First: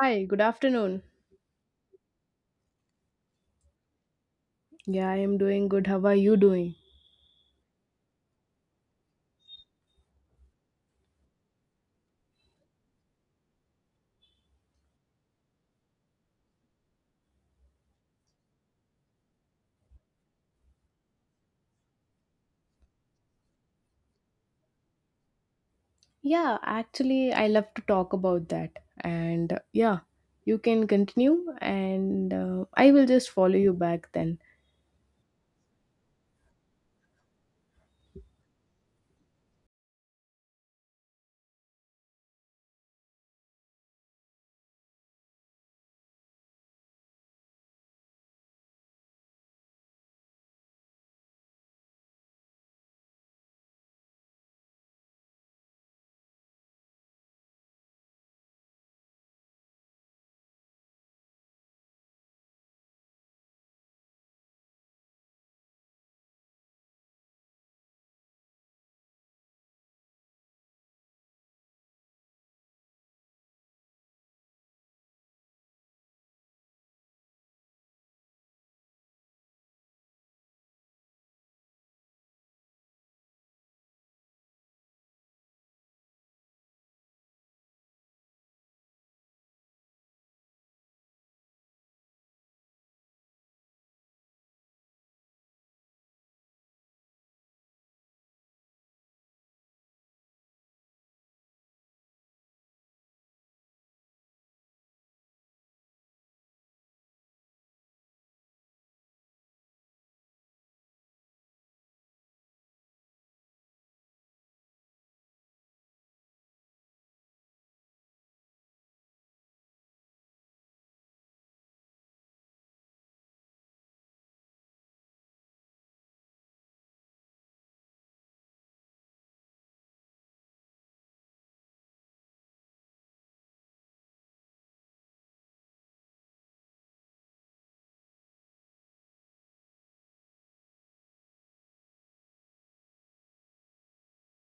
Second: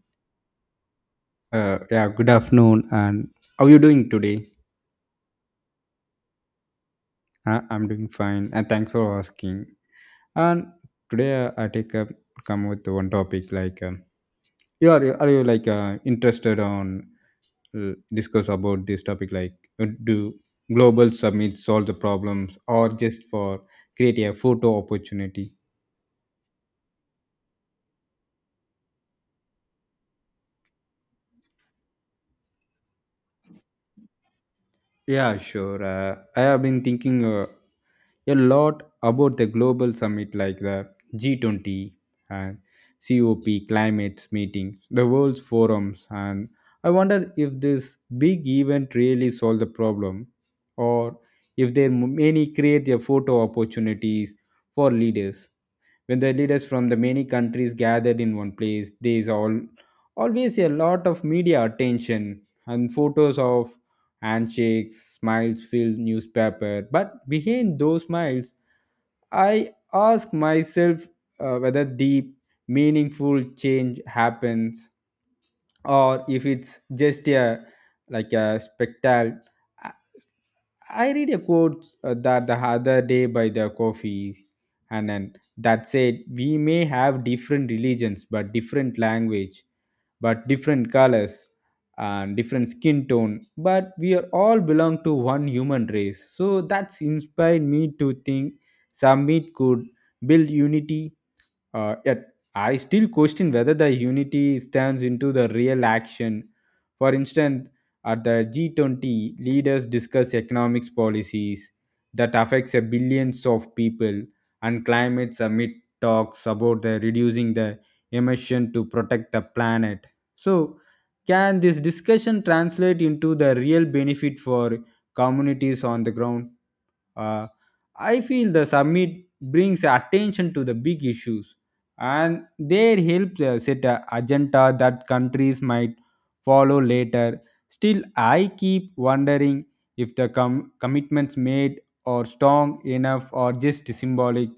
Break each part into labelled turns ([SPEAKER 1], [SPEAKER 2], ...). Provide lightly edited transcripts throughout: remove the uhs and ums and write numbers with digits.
[SPEAKER 1] Hi, good afternoon.
[SPEAKER 2] Yeah, good afternoon. And how you doing today?
[SPEAKER 1] Yeah, I am doing good. How are you doing?
[SPEAKER 2] I'm doing fine, and thanks for asking. And today I take up come with one topic like you like interested on discuss about this topic like do global summits solve the problems or just for create a photo opportunity?
[SPEAKER 1] Yeah, actually, I love to talk about that. And yeah, you can continue, and I will just follow you back then.
[SPEAKER 2] Yeah, sure. I have been thinking a lot about the global summit like the G20 and COP climate meetings, the world's forums, and I wonder if this big event really solved the problem or if there many create their photo opportunities for leaders. When the leaders from the many countries gathered in one place, there is all always a lot of media attention and photos of handshakes, smiles fill newspaper. But behind those smiles, I ask myself whether deep, meaningful change happens or if it's just a like a spectacle. I read a quote that the other day by the coffee and then that said we may have different religions but different language, but different colors and different skin tone, but we are all belong to one human race. So that's inspired me to think summit could build unity, yet I still question whether the unity stands into the real action. For instance, at the G20, leaders discuss economics policies that affects a billions of people, and climate summit talks about the reducing the emission to protect the planet. So, can this discussion translate into the real benefit for communities on the ground? Uh, I feel the summit brings attention to the big issues and their help set a agenda that countries might follow later. Still, I keep wondering if the commitments made are strong enough or just symbolic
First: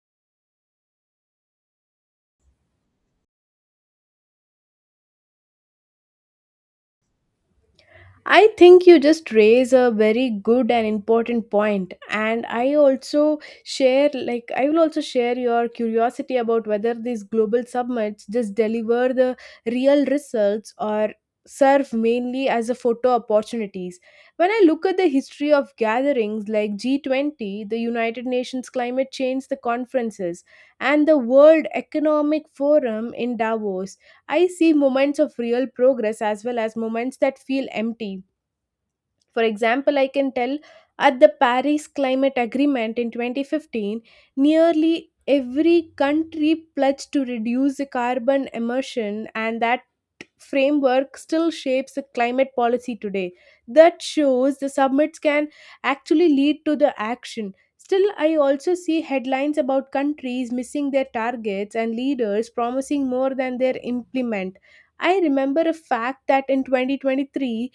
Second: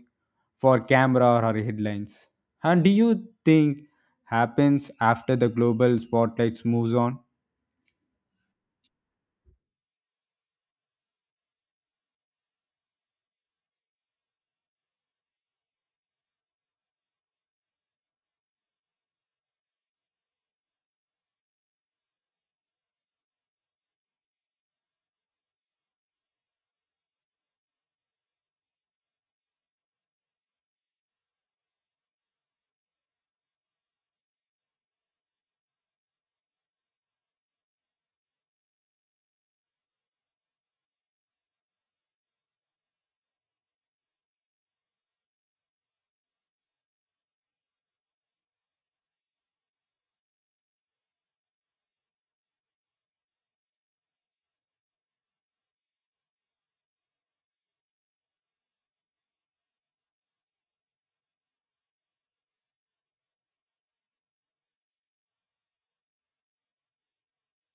[SPEAKER 2] for camera or headlines. And do you think happens after the global spotlights moves on?
[SPEAKER 1] I think you just raise a very good and important point, and I also share, like I will also share your curiosity about whether these global summits just deliver the real results or serve mainly as a photo opportunities. When I look at the history of gatherings like G20, the United Nations Climate Change the conferences, and the World Economic Forum in Davos, I see moments of real progress as well as moments that feel empty. For example, I can tell at the Paris Climate Agreement in 2015, nearly every country pledged to reduce the carbon emission, and that framework still shapes the climate policy today. That shows the summits can actually lead to the action. Still, I also see headlines about countries missing their targets and leaders promising more than they implement. I remember a fact that in 2023,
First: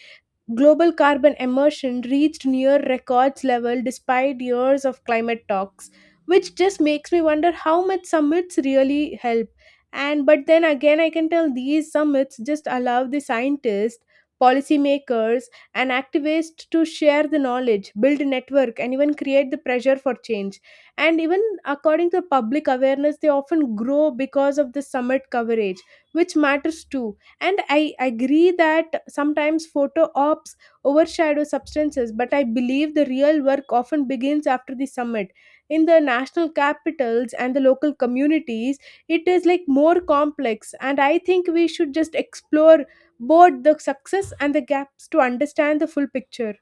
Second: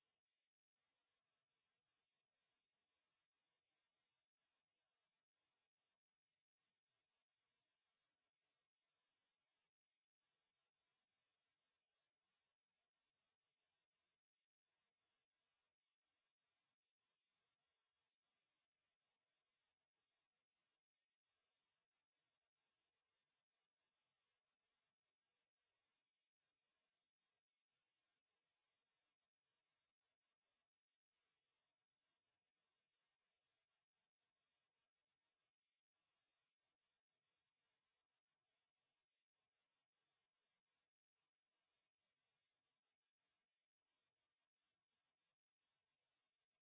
[SPEAKER 1] global carbon emission reached near records level despite years of climate talks, which just makes me wonder how much summits really help. And but then again, I can tell these summits just allow the scientists, policymakers, and activists to share the knowledge, build a network, and even create the pressure for change. And even according to public awareness, they often grow because of the summit coverage, which matters too. And I agree that sometimes photo ops overshadow substances, but I believe the real work often begins after the summit in the national capitals and the local communities. It is like more complex, and I think we should just explore both the success and the gaps to understand the full picture.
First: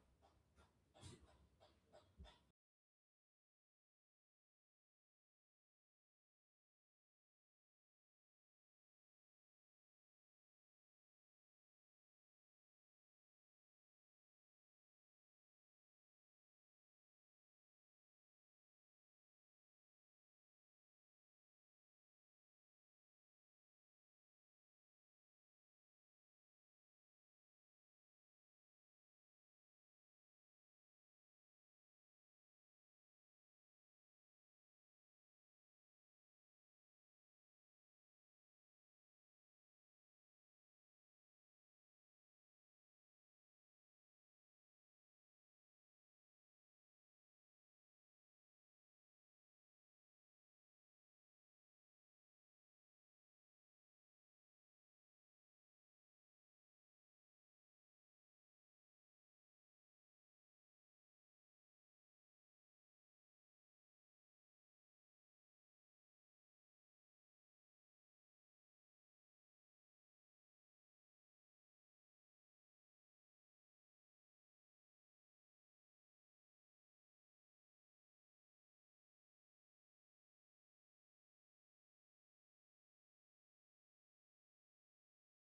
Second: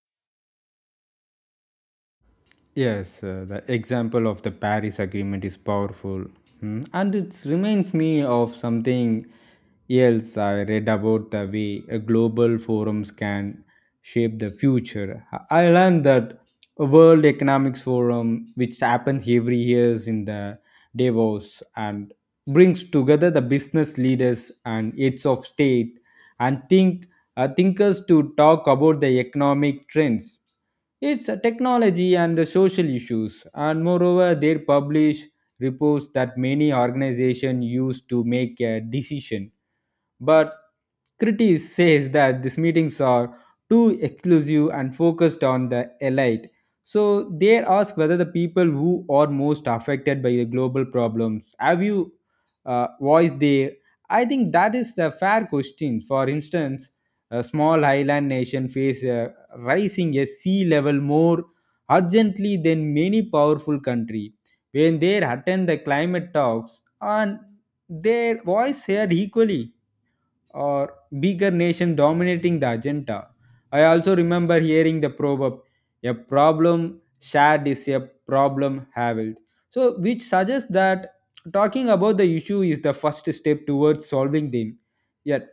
[SPEAKER 2] Yes, the example of the Paris Agreement is powerful, Hmm. and it reminds me of something else I read about the way a global forums can shape the future. I learned that a World Economics Forum, which happens every year in the Davos, and brings together the business leaders and heads of state, and thinkers to talk about the economic trends, its technology, and the social issues. And moreover, they publish reports that many organizations use to make a decision, but critics says that these meetings are too exclusive and focused on the elite. So they ask whether the people who are most affected by the global problems have you voiced there. I think that is the fair question. For instance, a small island nation face rising a sea level more urgently than many powerful country. When they attend the climate talks and their voice heard equally or bigger nation dominating the agenda. I also remember hearing the proverb, a problem shared is a problem halved. So, which suggests that talking about the issue is the first step towards solving them. Yet,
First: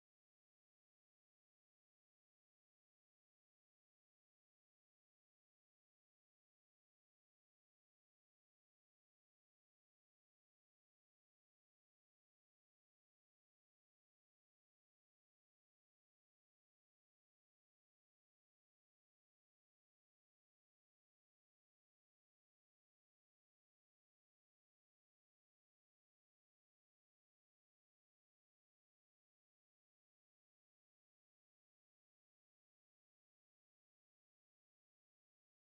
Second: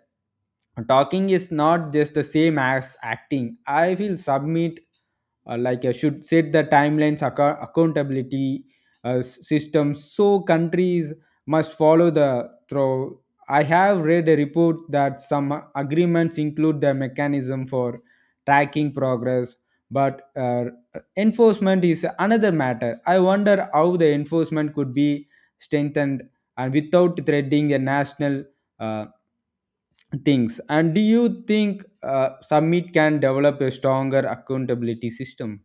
[SPEAKER 2] talking is not just the same as acting. I feel submit like I should set the timelines, accountability system so countries must follow the through. I have read a report that some agreements include the mechanism for tracking progress, but enforcement is another matter. I wonder how the enforcement could be strengthened and without threading a national uh, things. And do you think summit can develop a stronger accountability system?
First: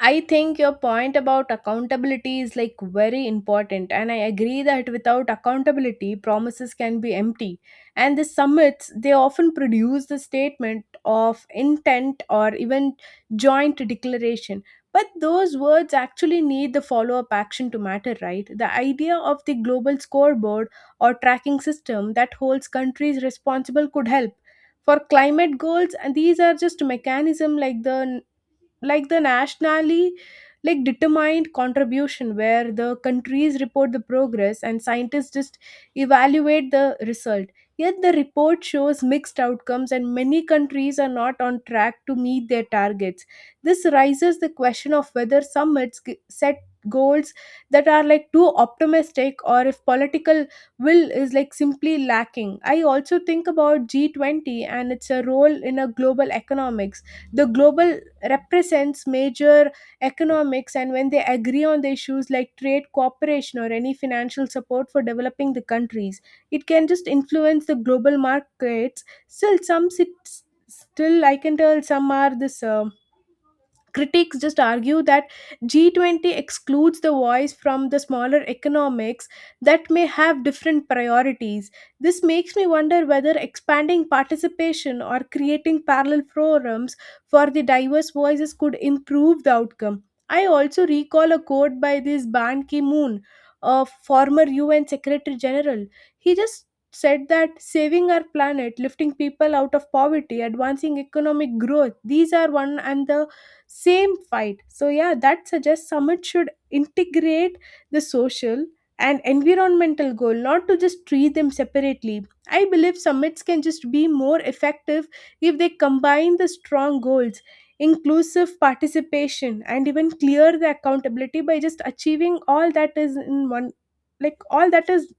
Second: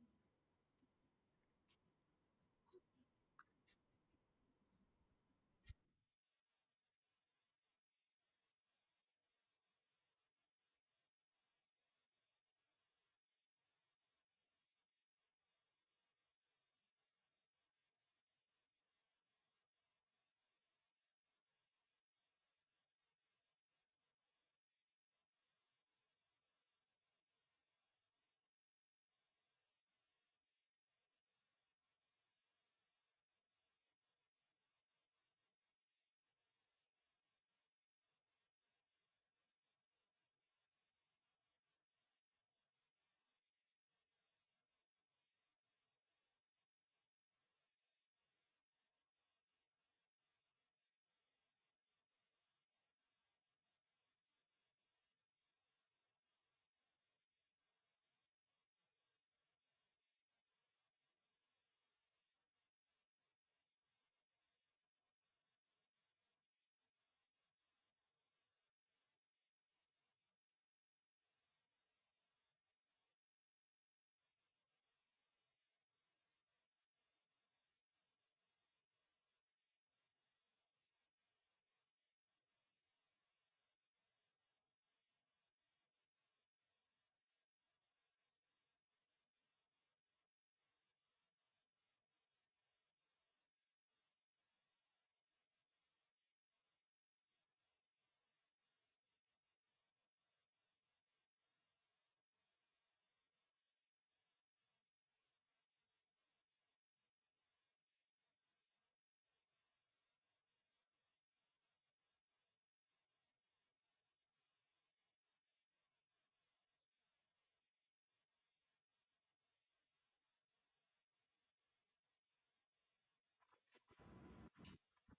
[SPEAKER 1] I think your point about accountability is like very important, and I agree that without accountability, promises can be empty. And the summits, they often produce the statement of intent or even joint declaration. But those words actually need the follow up action to matter, right? The idea of the global scoreboard or tracking system that holds countries responsible could help. For climate goals, and these are just mechanism like the nationally like determined contribution, where the countries report the progress and scientists just evaluate the result. Yet the report shows mixed outcomes, and many countries are not on track to meet their targets. This raises the question of whether summits set goals that are like too optimistic or if political will is like simply lacking. I also think about G20 and its a role in a global economics, the global represents major economics, and when they agree on the issues like trade cooperation or any financial support for developing the countries, it can just influence the global markets. Still, I can tell some are this critics just argue that G20 excludes the voice from the smaller economics that may have different priorities. This makes me wonder whether expanding participation or creating parallel forums for the diverse voices could improve the outcome. I also recall a quote by this Ban Ki moon, a former UN Secretary General. He just said that saving our planet, lifting people out of poverty, advancing economic growth, these are one and the same fight. So yeah, that suggests summit should integrate the social and environmental goal, not to just treat them separately. I believe summits can just be more effective if they combine the strong goals, inclusive participation, and even clear the accountability by just achieving all that is in one, like all that is,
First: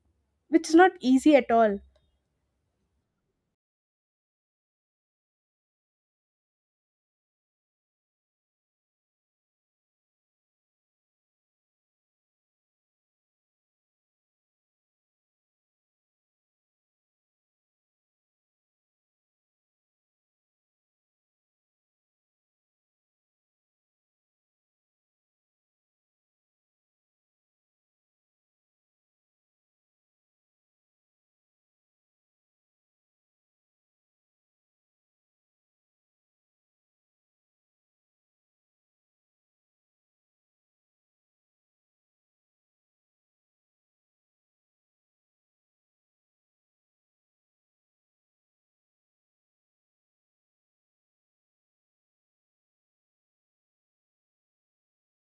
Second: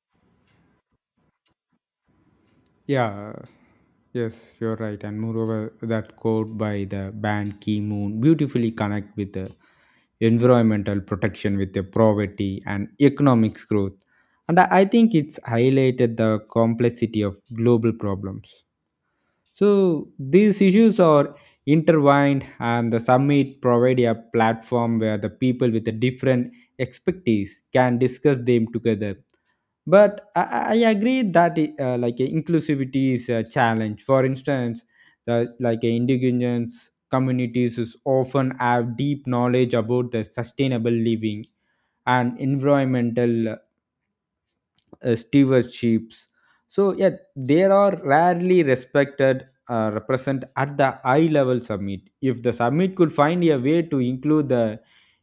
[SPEAKER 1] which is not easy at all.
[SPEAKER 2] Yeah, yes, you're right. And moreover, that quote by the band Key Moon beautifully connect with the environmental protection with the poverty and economic growth. And I think it's highlighted the complexity of global problems. So these issues are intertwined and the summit provide a platform where the people with the different expertise can discuss them together. But I agree that like inclusivity is a challenge. For instance, the like indigenous communities is often have deep knowledge about the sustainable living and environmental steverships. So yeah, they are rarely respected, represent at the high level summit. If the summit could find a way to include the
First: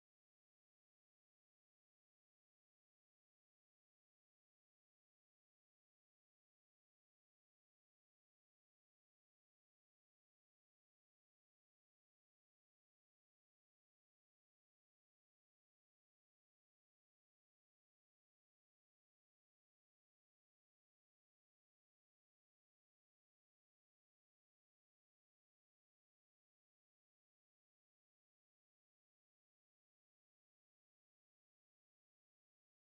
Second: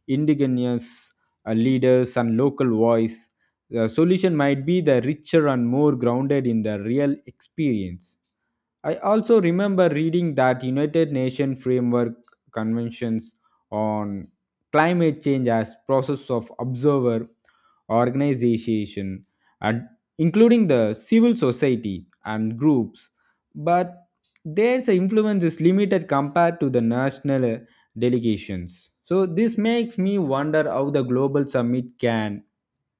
[SPEAKER 2] indigenous leaders and local voice, the solution might be the richer and more grounded in the real experience. I also remember reading that United Nations framework conventions on climate change as process of observer organization and including the civil society and groups, but their influence is limited compared to the national delegations. So this makes me wonder how the global summit can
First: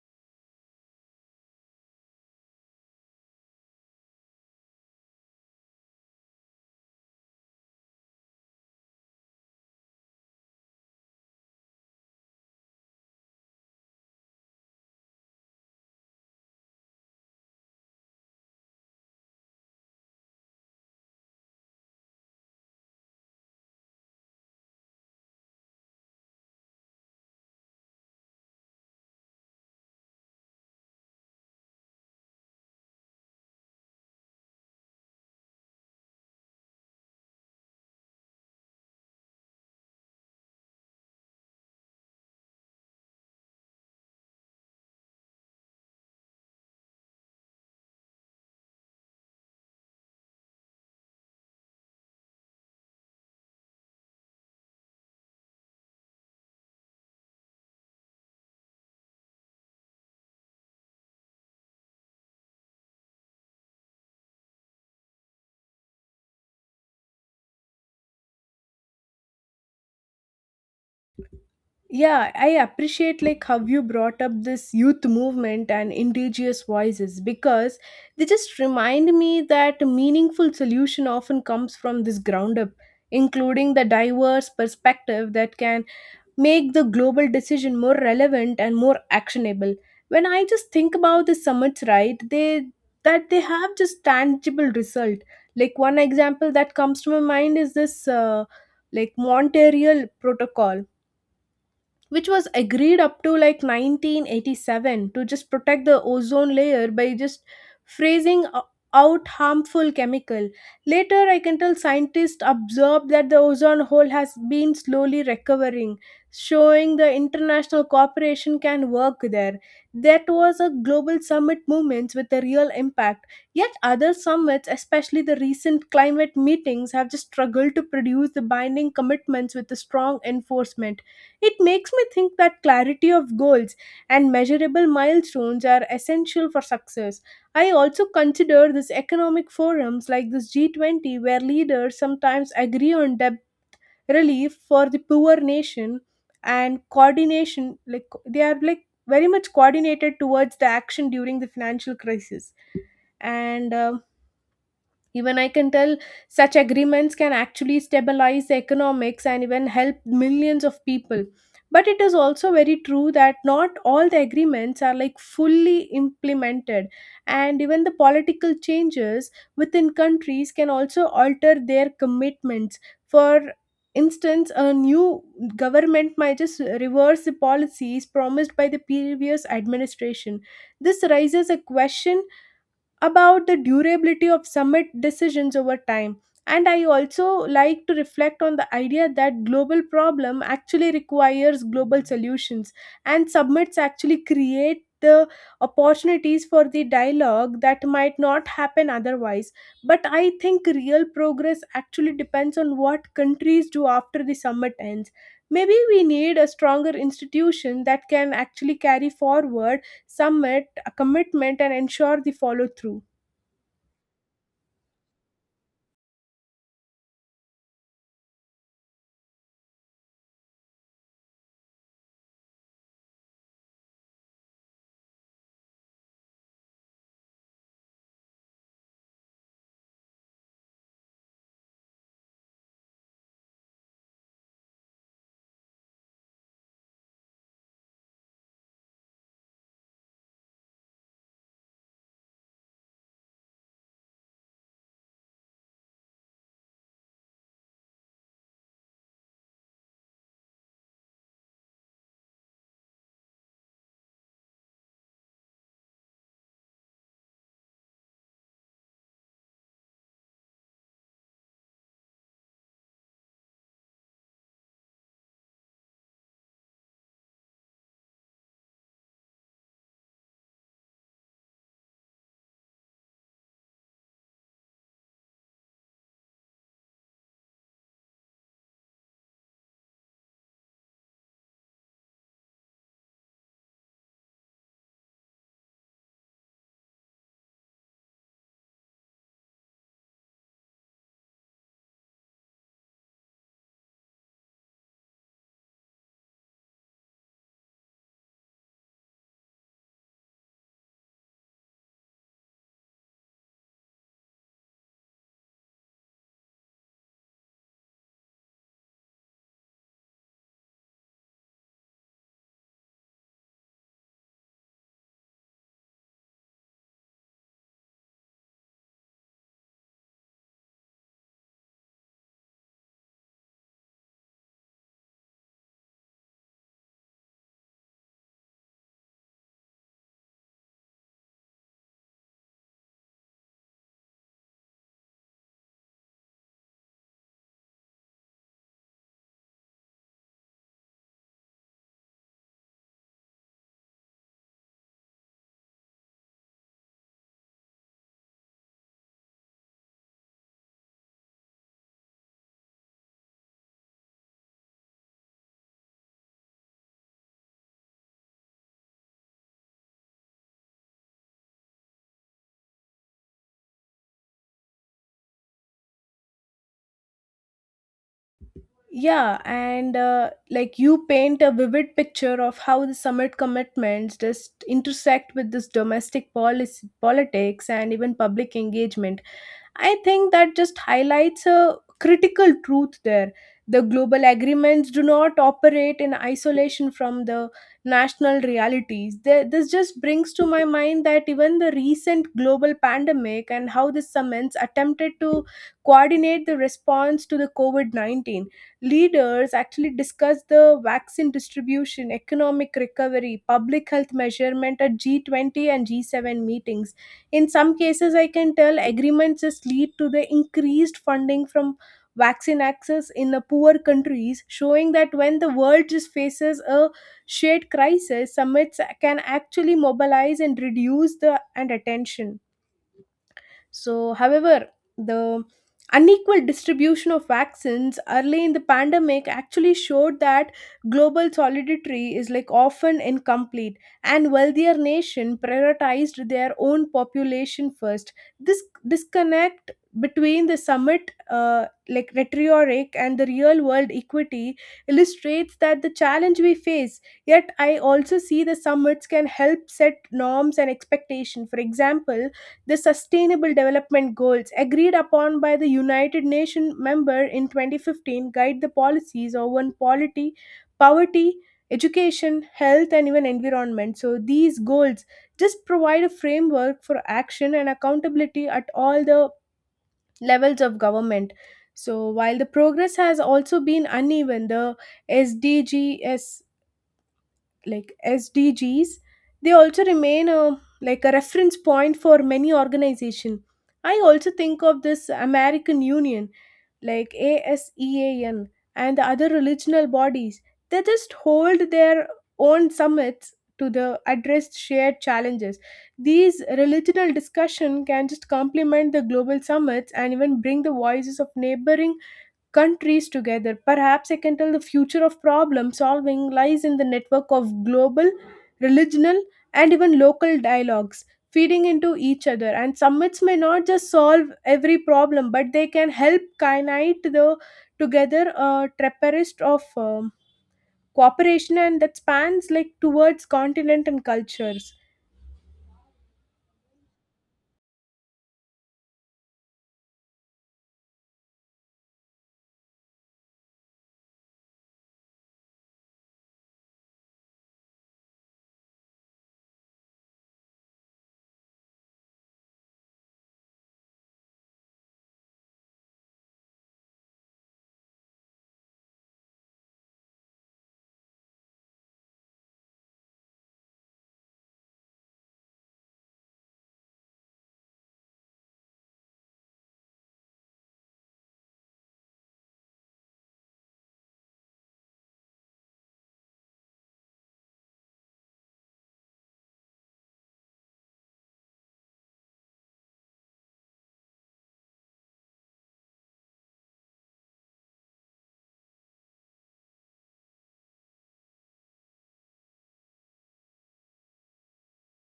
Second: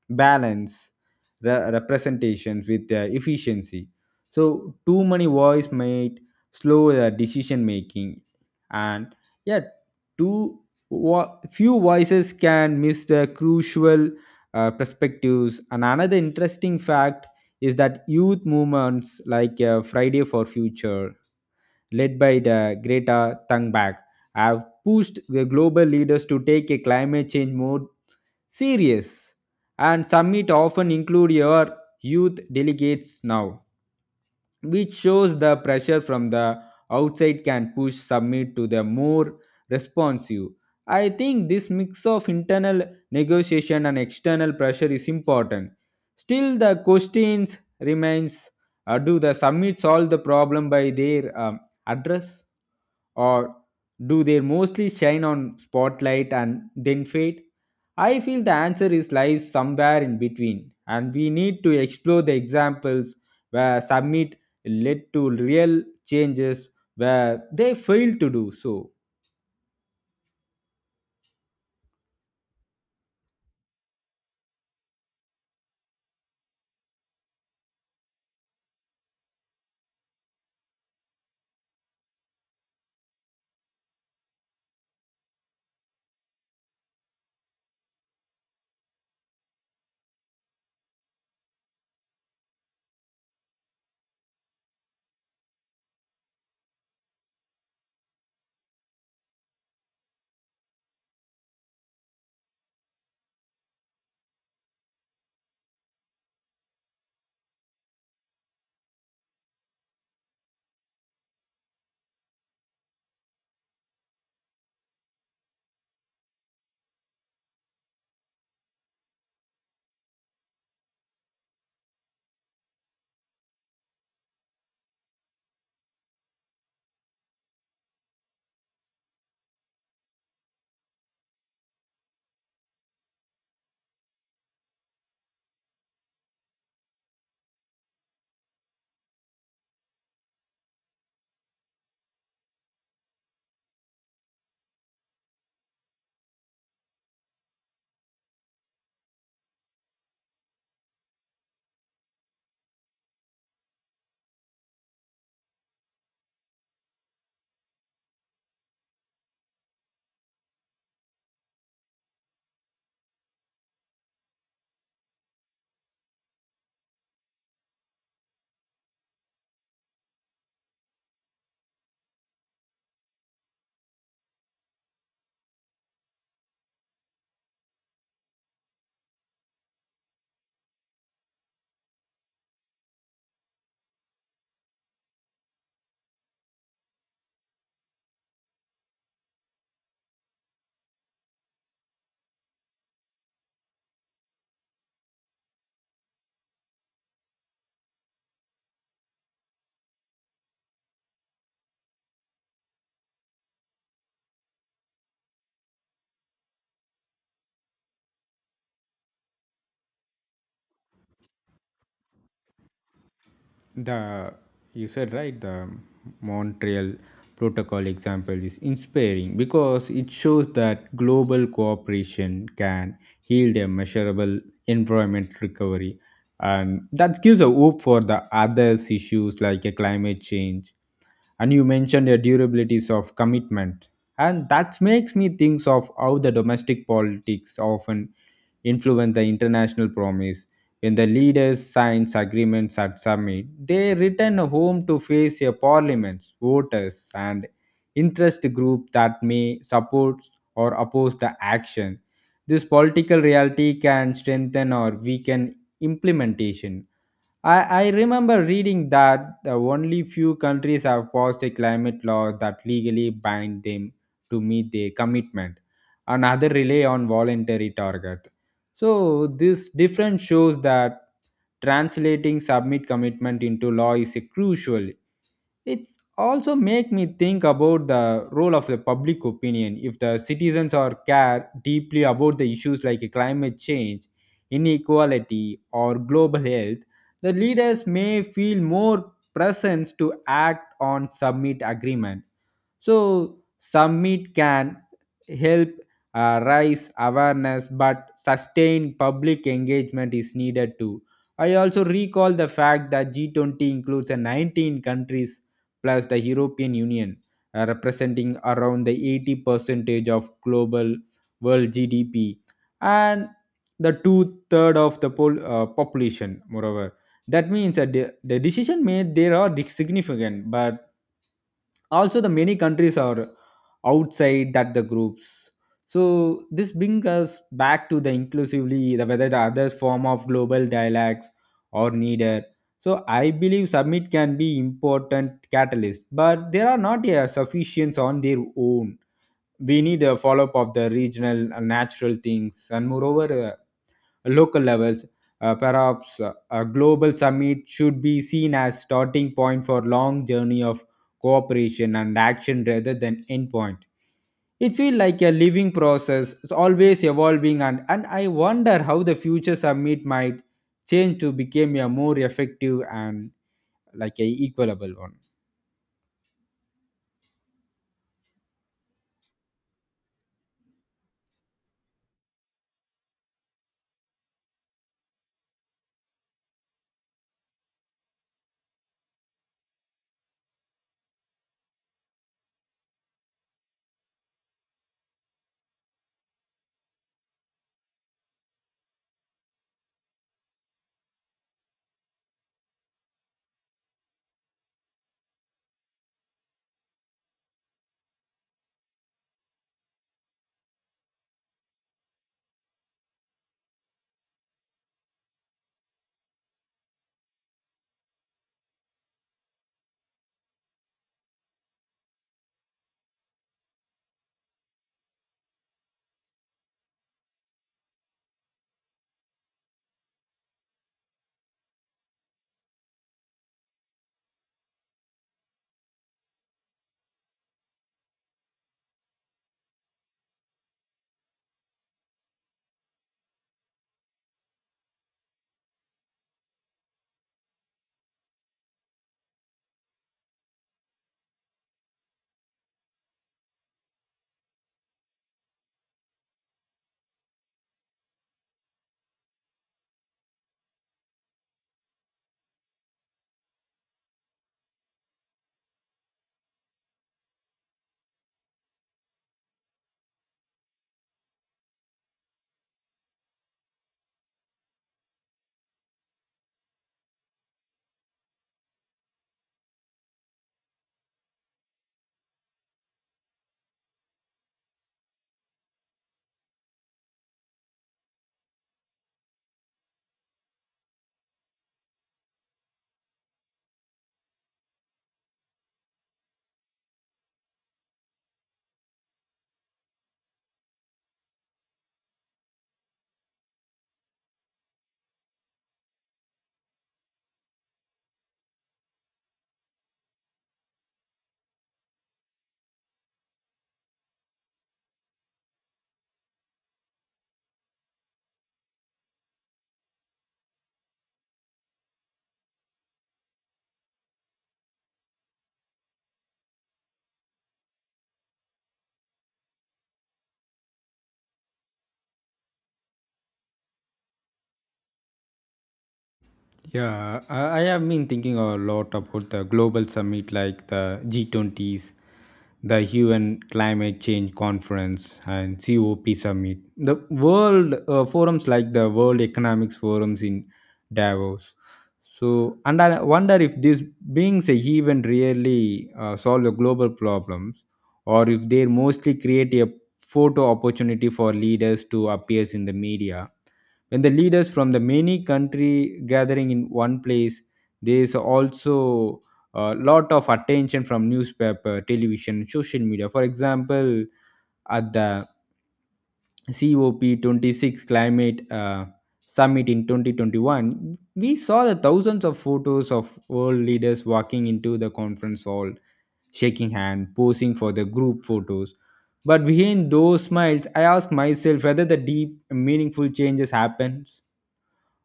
[SPEAKER 2] balance representations with efficiency. So too many voice might slow the decision making, and yet too few voices can miss the crucial perspectives. And another interesting fact is that youth movements like Friday for Future, led by the Greta Thunberg, have pushed the global leaders to take a climate change more serious. And summit often include your youth delegates now, which shows the pressure from the outside can push submit to the more responsive. I think this mix of internal negotiation and external pressure is important. Still, the questions remains: do the summits solve the problem by their address, or do they mostly shine on spotlight and then fade? I feel the answer is lies somewhere in between, and we need to explore the examples where summit led to real changes where they failed to do so.
[SPEAKER 1] Yeah, I appreciate like how you brought up this youth movement and indigenous voices, because they just remind me that a meaningful solution often comes from this ground up, including the diverse perspective that can make the global decision more relevant and more actionable. When I just think about the summits, right, they that they have just tangible result. Like one example that comes to my mind is this like Montreal Protocol, which was agreed up to like 1987 to just protect the ozone layer by just phrasing o- out harmful chemical. Later, I can tell scientists observed that the ozone hole has been slowly recovering, showing the international cooperation can work there. That was a global summit movements with a real impact. Yet other summits, especially the recent climate meetings, have just struggled to produce the binding commitments with the strong enforcement. It makes me think that clarity of goals and measurable milestones are essential for success. I also consider these economic forums like this G20, where leaders sometimes agree on debt relief for the poor nation and coordination, like they are like very much coordinated towards the action during the financial crisis. And even I can tell such agreements can actually stabilize the economics and even help millions of people. But it is also very true that not all the agreements are like fully implemented, and even the political changes within countries can also alter their commitments. For instance, a new government might just reverse the policies promised by the previous administration. This raises a question about the durability of summit decisions over time. And I also like to reflect on the idea that global problem actually requires global solutions, and summits actually create the opportunities for the dialogue that might not happen otherwise. But I think real progress actually depends on what countries do after the summit ends. Maybe we need a stronger institution that can actually carry forward submit a commitment and ensure the follow through.
[SPEAKER 2] The You said right, the Montreal protocol example is inspiring because it shows that global cooperation can yield a measurable environment recovery, and that gives a hope for the others issues like a climate change. And you mentioned the durabilities of commitment, and that makes me think of how the domestic politics often influence the international promise. When the leaders sign agreements at summit, they return home to face their parliaments, voters, and interest group that may support or oppose the action. This political reality can strengthen or weaken implementation. I remember reading that the only few countries have passed a climate law that legally bind them to meet their commitment. Another rely on voluntary target. So this difference shows that translating submit commitment into law is a crucial. It's also make me think about the role of the public opinion. If the citizens are care deeply about the issues like climate change, inequality, or global health, the leaders may feel more presence to act on summit agreement. So summit can help raise awareness, but sustained public engagement is needed too. I also recall the fact that G20 includes a 19 countries plus the European Union, representing around the 80 percentage of global world GDP and the two third of the population. Moreover, that means that the decision made there are significant, but also the many countries are outside that the groups. So this brings us back to the inclusively, the whether the other form of global dialogues are needed. So I believe summit can be important catalyst, but there are not a sufficient on their own. We need a follow up of the regional natural things, and moreover, local levels. Perhaps a global summit should be seen as starting point for long journey of cooperation and action rather than end point. It feels like a living process, it's always evolving, and I wonder how the future summit might change to become a more effective and like a equalable one.
[SPEAKER 1] Yeah, and like you paint a vivid picture of how the summit commitments just intersect with this domestic policy politics and even public engagement. I think that just highlights a critical truth there. The global agreements do not operate in isolation from the national realities. This just brings to my mind that even the recent global pandemic, and how the summits attempted to coordinate the response to the COVID-19, leaders actually discussed the vaccine distribution, economic recovery, public health measurement at G20 and G7 meetings. In some cases, I can tell agreements just lead to the increased funding from vaccine access in the poor countries, showing that when the world just faces a shared crisis, summits can actually mobilize and reduce the and attention. So, however, the unequal distribution of vaccines early in the pandemic actually showed that global solidarity is like often incomplete, and wealthier nation prioritized their own population first. This disconnect between the summit like rhetoric and the real world equity illustrates that the challenge we face. Yet I also see the summits can help set norms and expectation. For example, the sustainable development goals agreed upon by the united nations member in 2015 guide the policies on poverty poverty education, health, and even environment. So these goals just provide a framework for action and accountability at all the levels of government. So while the progress has also been uneven, the sdgs SDGs, they also remain a like a reference point for many organization. I also think of this American Union, like ASEAN, and the other regional bodies. They just hold their own summits to the address shared challenges. These regional discussion can just complement the global summits and even bring the voices of neighboring countries together. Perhaps I can tell the future of problem solving lies in the network of global, regional, and even local dialogues feeding into each other. And summits may not just solve every problem, but they can help unite the together a trapperist of cooperation, and that spans like towards continent and cultures.
[SPEAKER 2] Yeah, I have been thinking a lot about the global summit like the G20s, the UN Climate Change Conference, and COP Summit. The world forums like the World Economics Forums in Davos. So, and I wonder if these beings even really solve the global problems or if they mostly create a photo opportunity for leaders to appear in the media. When the leaders from the many country gathering in one place, there is also a lot of attention from newspaper, television, social media. For example, at the COP26 climate summit in 2021, we saw the thousands of photos of world leaders walking into the conference hall, shaking hand, posing for the group photos, but behind those smiles, I ask myself whether the deep, meaningful changes happens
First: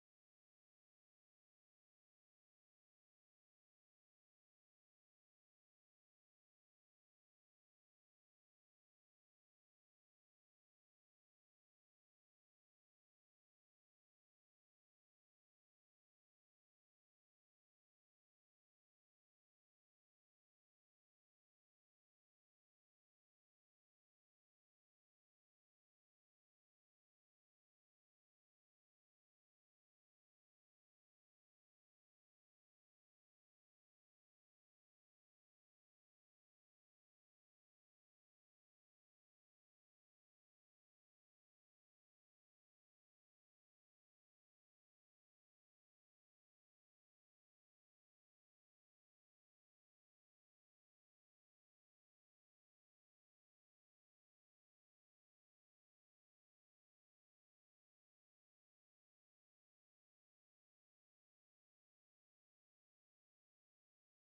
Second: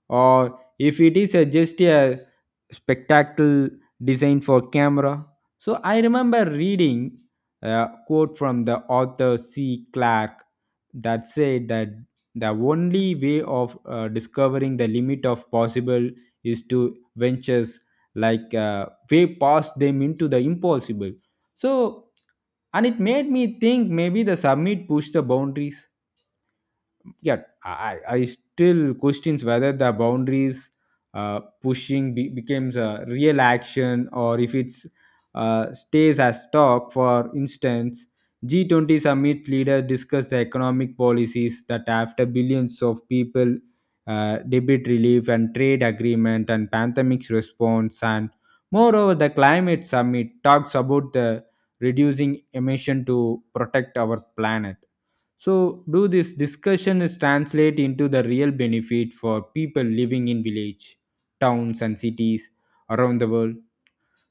[SPEAKER 2] or if it is a just a spectacle designed for camera. So I remember reading a quote from the author C. Clark that said that the only way of discovering the limit of possible is to ventures like way past them into the impossible. So and it made me think maybe the summit pushed the boundaries. Yeah, I still questions whether the boundaries pushing becomes a real action, or if it's stays as talk. For instance, G20 summit leaders discuss the economic policies that after billions of people, debit relief and trade agreement and pandemic response. And moreover, the climate summit talks about the reducing emission to protect our planet. So, do this discussion is translate into the real benefit for people living in village, towns, and cities around the world?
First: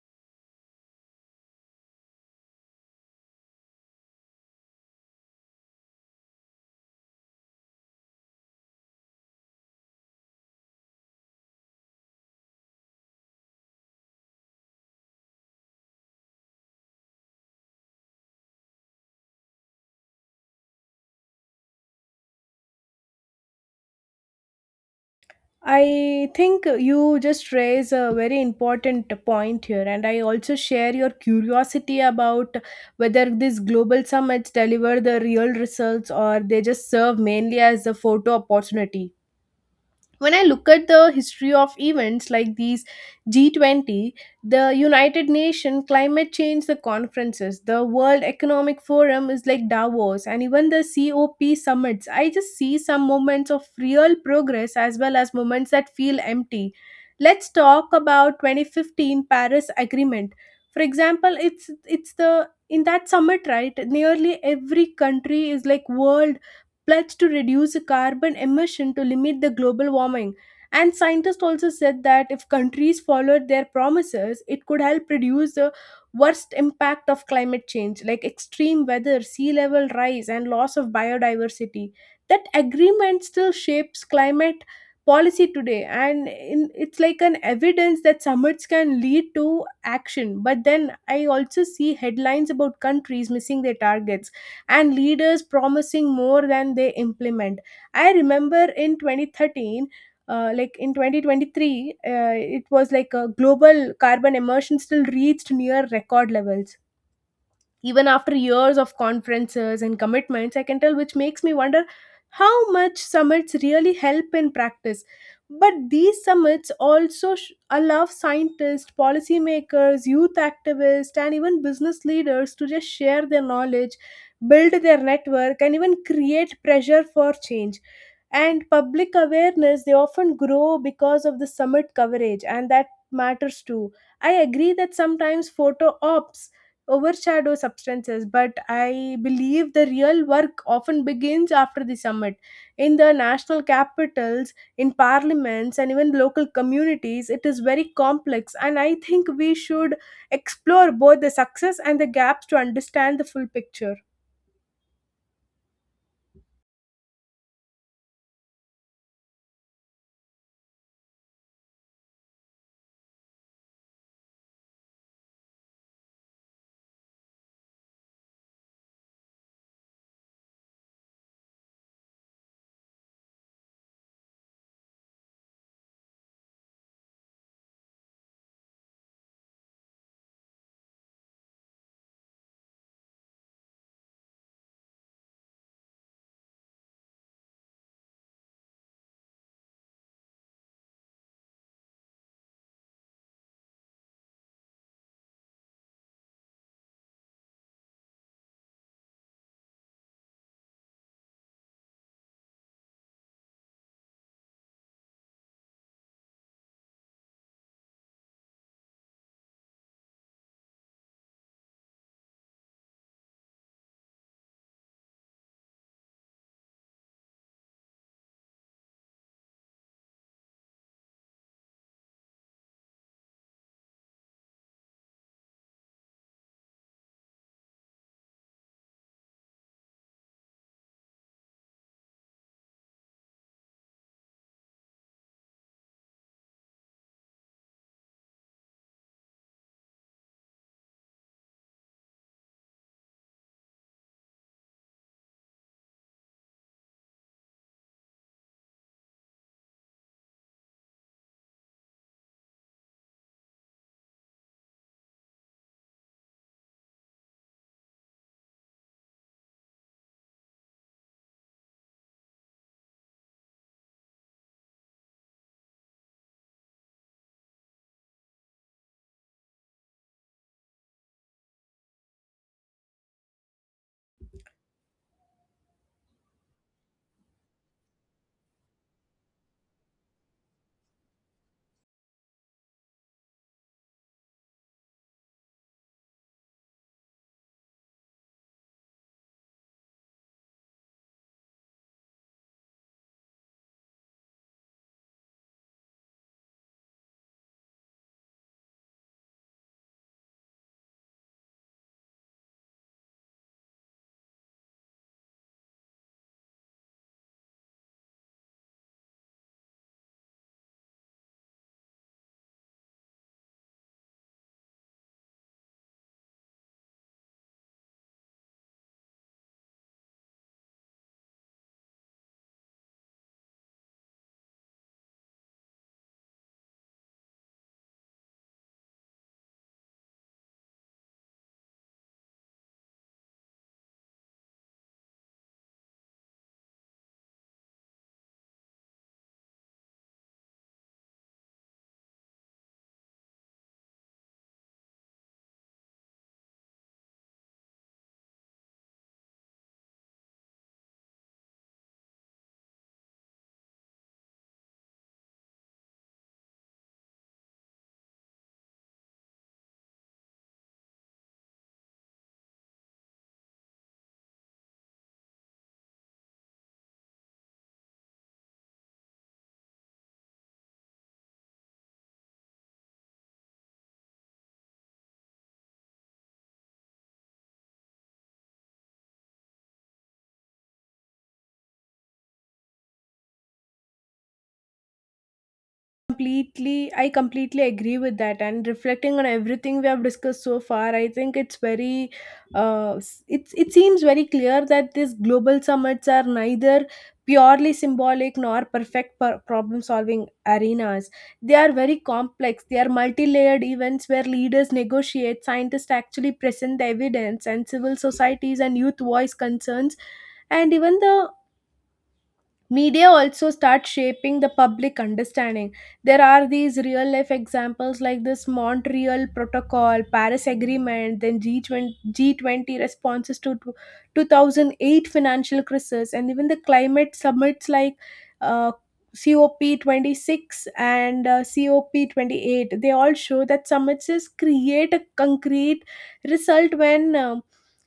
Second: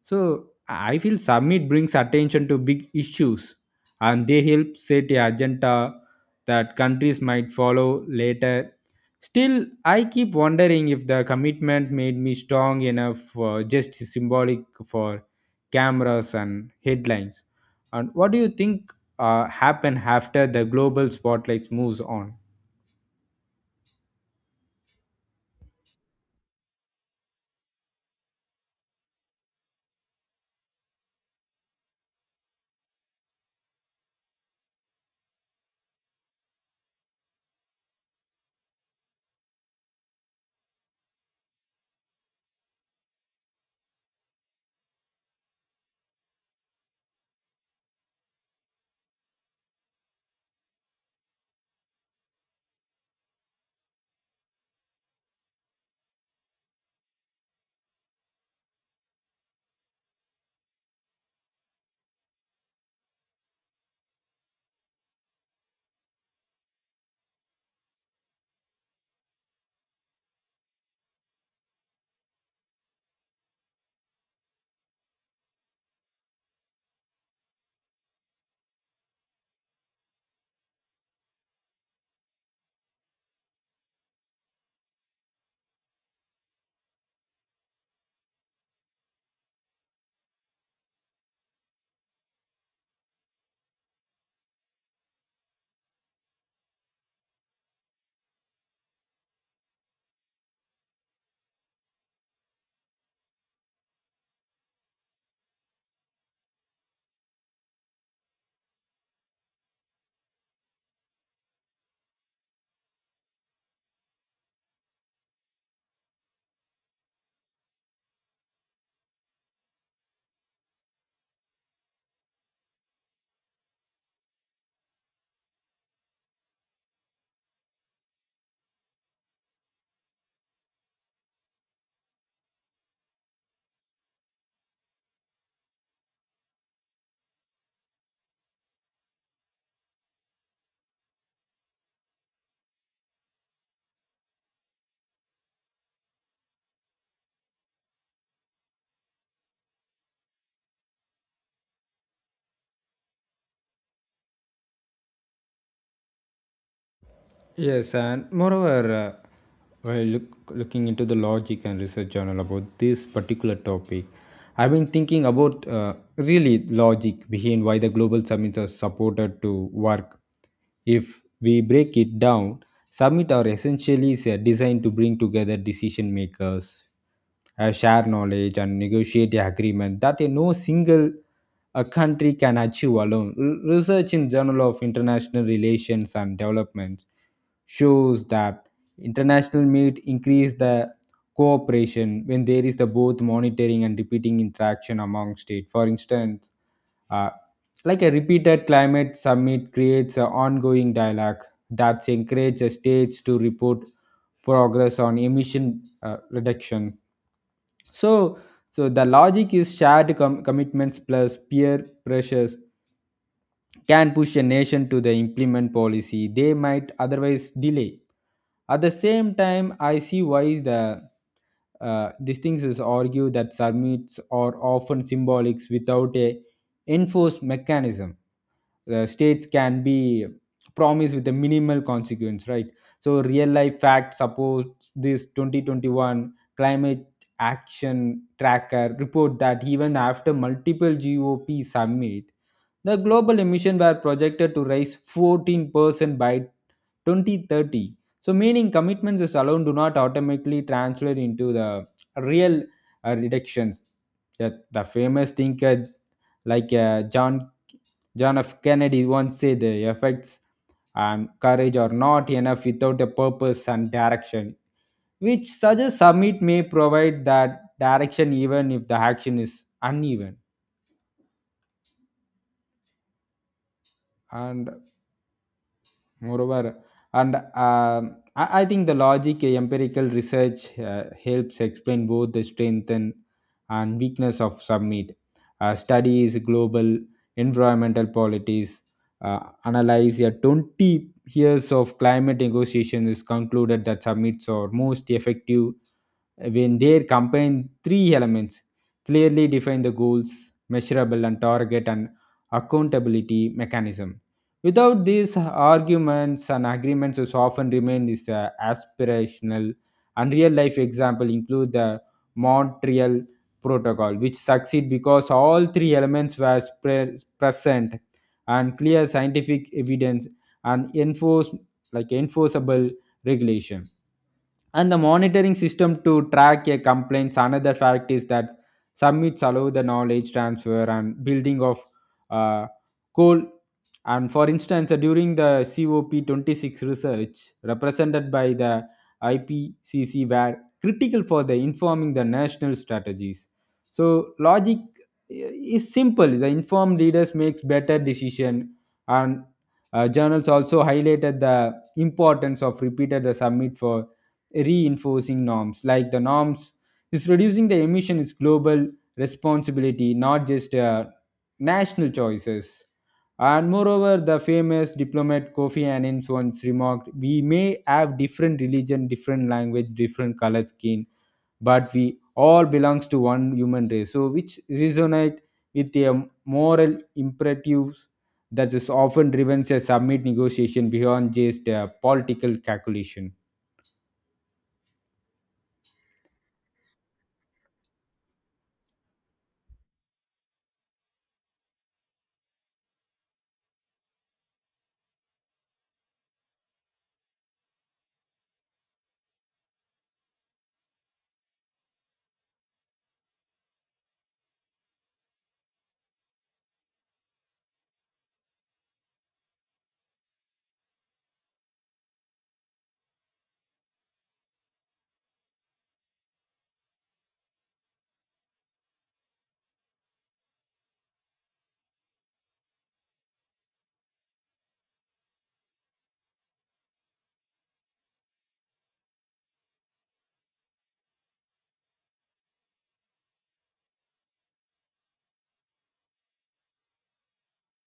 [SPEAKER 2] So I feel summit brings attention to big issues, and they help set a agenda that countries might follow later. Still, I keep wondering if the commitment made me strong enough, for just symbolic, for cameras and headlines. And what do you think happen after the global spotlight moves on?
[SPEAKER 1] I think you just raise a very important point here, and I also share your curiosity about whether these global summits deliver the real results or they just serve mainly as a photo opportunity. When I look at the history of events like these G20, the United Nations Climate Change the conferences, the World Economic Forum is like Davos, and even the COP summits, I just see some moments of real progress as well as moments that feel empty. Let's talk about 2015 Paris Agreement. For example, it's the in that summit, right? Nearly every country is like world pledged to reduce carbon emission to limit the global warming. And scientists also said that if countries followed their promises, it could help reduce the worst impact of climate change, like extreme weather, sea level rise, and loss of biodiversity. That agreement still shapes climate policy today, and in, it's like an evidence that summits can lead to action. But then I also see headlines about countries missing their targets and leaders promising more than they implement. I remember in 2023 it was like a global carbon emission still reached near record levels even after years of conferences and commitments, I can tell, which makes me wonder how much summits really help in practice. But these summits also allow scientists, policymakers, youth activists, and even business leaders to just share their knowledge, build their network, and even create pressure for change. And public awareness, they often grow because of the summit coverage, and that matters too. I agree that sometimes photo ops overshadow substances, but I believe the real work often begins after the summit in the national capitals, in parliaments, and even local communities. It is very complex, and I think we should explore both the success and the gaps to understand the full picture.
[SPEAKER 2] Yes, and moreover, while looking into the logic and research journal about this particular topic, I've been thinking about really logic behind why the global summits are supported to work. If we break it down, summit are essentially designed to bring together decision makers, share knowledge, and negotiate the agreement that no single a country can achieve alone. Research in Journal of International Relations and Development shows that international meet increase the cooperation when there is the both monitoring and repeating interaction among states. For instance, uh, like a repeated climate summit creates an ongoing dialogue that encourages states to report progress on emission reduction. So, so the logic is shared commitments plus peer pressures can push a nation to the implement policy they might otherwise delay. At the same time, I see why the these things is argue that summits are often symbolic without a enforced mechanism. The states can be promised with a minimal consequence, right? So real life fact suppose this 2021 climate action tracker report that even after multiple GOP summit, the global emissions were projected to rise 14% by 2030. So, meaning commitments is alone do not automatically translate into the real reductions. Yet the famous thinker, like John F. Kennedy once said, "The effects and courage are not enough without a purpose and direction," which suggests summit may provide that direction even if the action is uneven. And moreover, and I think the logic, empirical research helps explain both the strength and weakness of submit. Studies global environmental policies, analyze a 20 years of climate negotiations is concluded that summits are most effective when they combine three elements: clearly define the goals, measurable and target, and accountability mechanism. Without these, arguments and agreements is often remain is aspirational. And real life example include the montreal protocol, which succeed because all three elements were present, and clear scientific evidence, and enforce, like enforceable regulation, and the monitoring system to track a complaints. Another fact is that submits allow the knowledge transfer and building of uh, coal. And for instance, during the COP26 research represented by the ipcc were critical for the informing the national strategies. So logic is simple: the informed leaders makes better decision. And journals also highlighted the importance of repeated the summit for reinforcing norms, like the norms is reducing the emission is global responsibility, not just national choices. And moreover, the famous diplomat kofi annan once remarked, "We may have different religion, different language, different color skin, but we all belongs to one human race," so which resonate with the moral imperatives that is often driven a summit negotiation beyond just a political calculation.
[SPEAKER 1] Completely i completely agree with that, and reflecting on everything we have discussed so far, I think it's very it's it seems very clear that these global summits are neither purely symbolic nor problem solving arenas. They are very complex. They are multi-layered events where leaders negotiate, scientists actually present the evidence, and civil societies and youth voice concerns, and even the media also start shaping the public understanding. There are these real life examples like this Montreal Protocol, Paris Agreement, then G20, G20 responses to 2008 financial crisis, and even the climate summits like uh, COP26 and COP28. They all show that summits is create a concrete result when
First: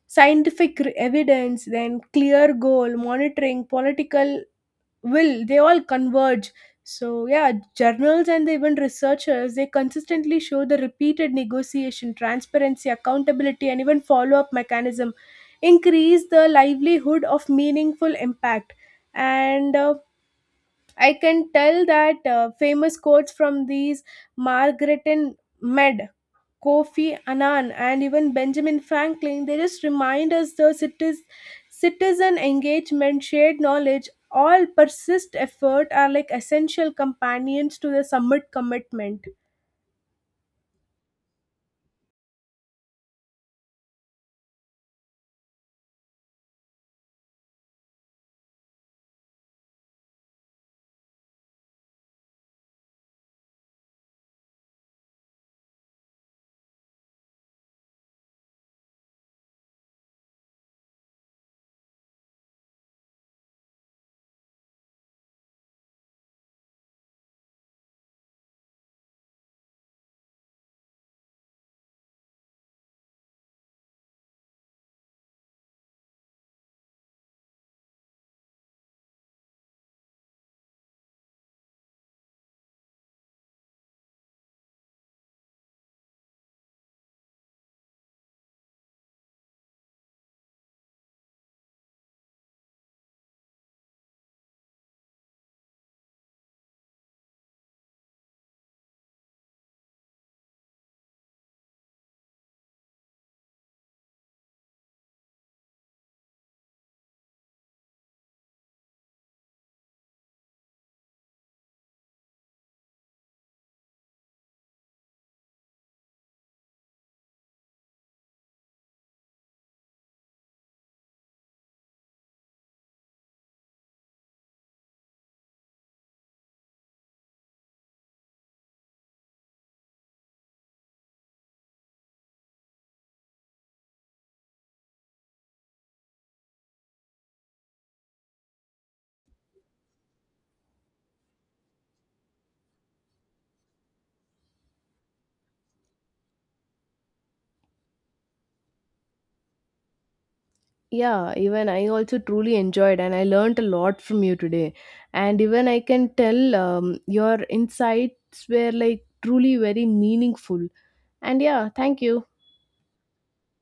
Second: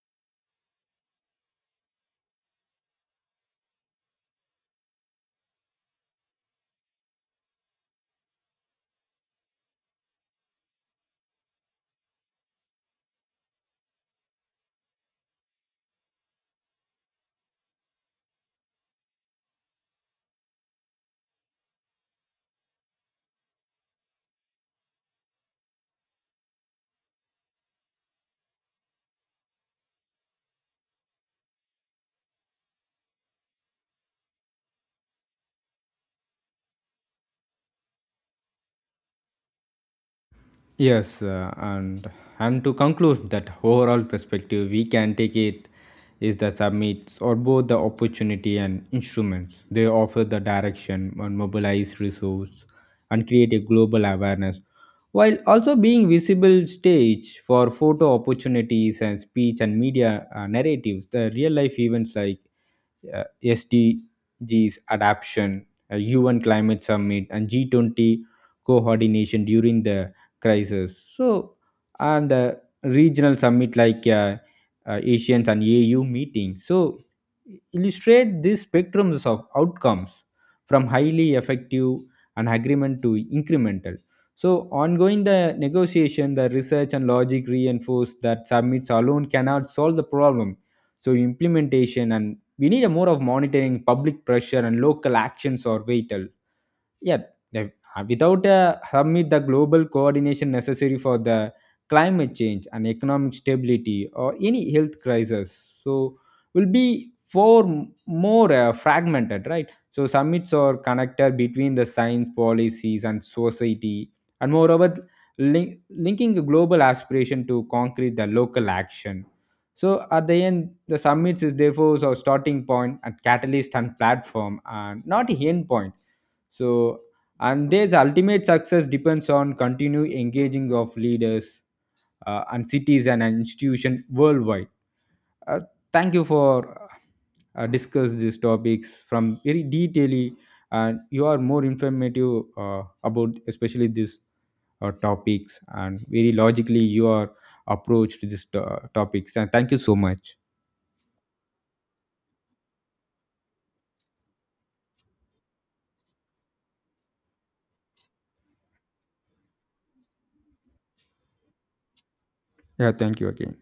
[SPEAKER 1] scientific evidence, then clear goal, monitoring, political will, they all converge. So yeah, journals and even researchers, they consistently show the repeated negotiation, transparency, accountability, and even follow-up mechanism increase the livelihood of meaningful impact. And I can tell that famous quotes from these margaret and med Kofi Annan, and even Benjamin Franklin, they just remind us the cities, citizen engagement, shared knowledge, all persist effort are like essential companions to the summit commitment.
[SPEAKER 2] Yes, and to conclude that overall perspective we can take it is the summits or both the opportunity and instruments. They offer the direction and mobilize resource and create a global awareness, while also being visible stage for photo opportunities and speech and media narratives. The real life events like SDGs adaptation, a UN climate summit, and G20 coordination during the crisis. So, and the regional summit like Asians and AU meeting, so, illustrate these spectrums of outcomes from highly effective and agreement to incremental. So, ongoing the negotiation, the research and logic reinforce that summits alone cannot solve the problem. So, implementation and we need a more of monitoring, public pressure, and local actions are vital. Yeah, without hermit, the global coordination necessary for the climate change and economic stability or any health crisis, so will be far more fragmented, right? So summits are connected between the science policies and society, and moreover, linking the global aspiration to concrete the local action. So at the end, the summits is therefore a starting point and catalyst and platform, and not a end point. So, and there's ultimate success depends on continued engaging of leaders and cities and institutions worldwide. Uh, thank you for discuss these topics from very detailedly, and you are more informative about especially these topics, and very logically you are approached these topics. And thank you so much.
[SPEAKER 1] Yeah, even I also truly enjoyed and I learned a lot from you today. And even I can tell your insights were like truly very meaningful. And yeah, thank you.
[SPEAKER 2] Yeah, thank you again.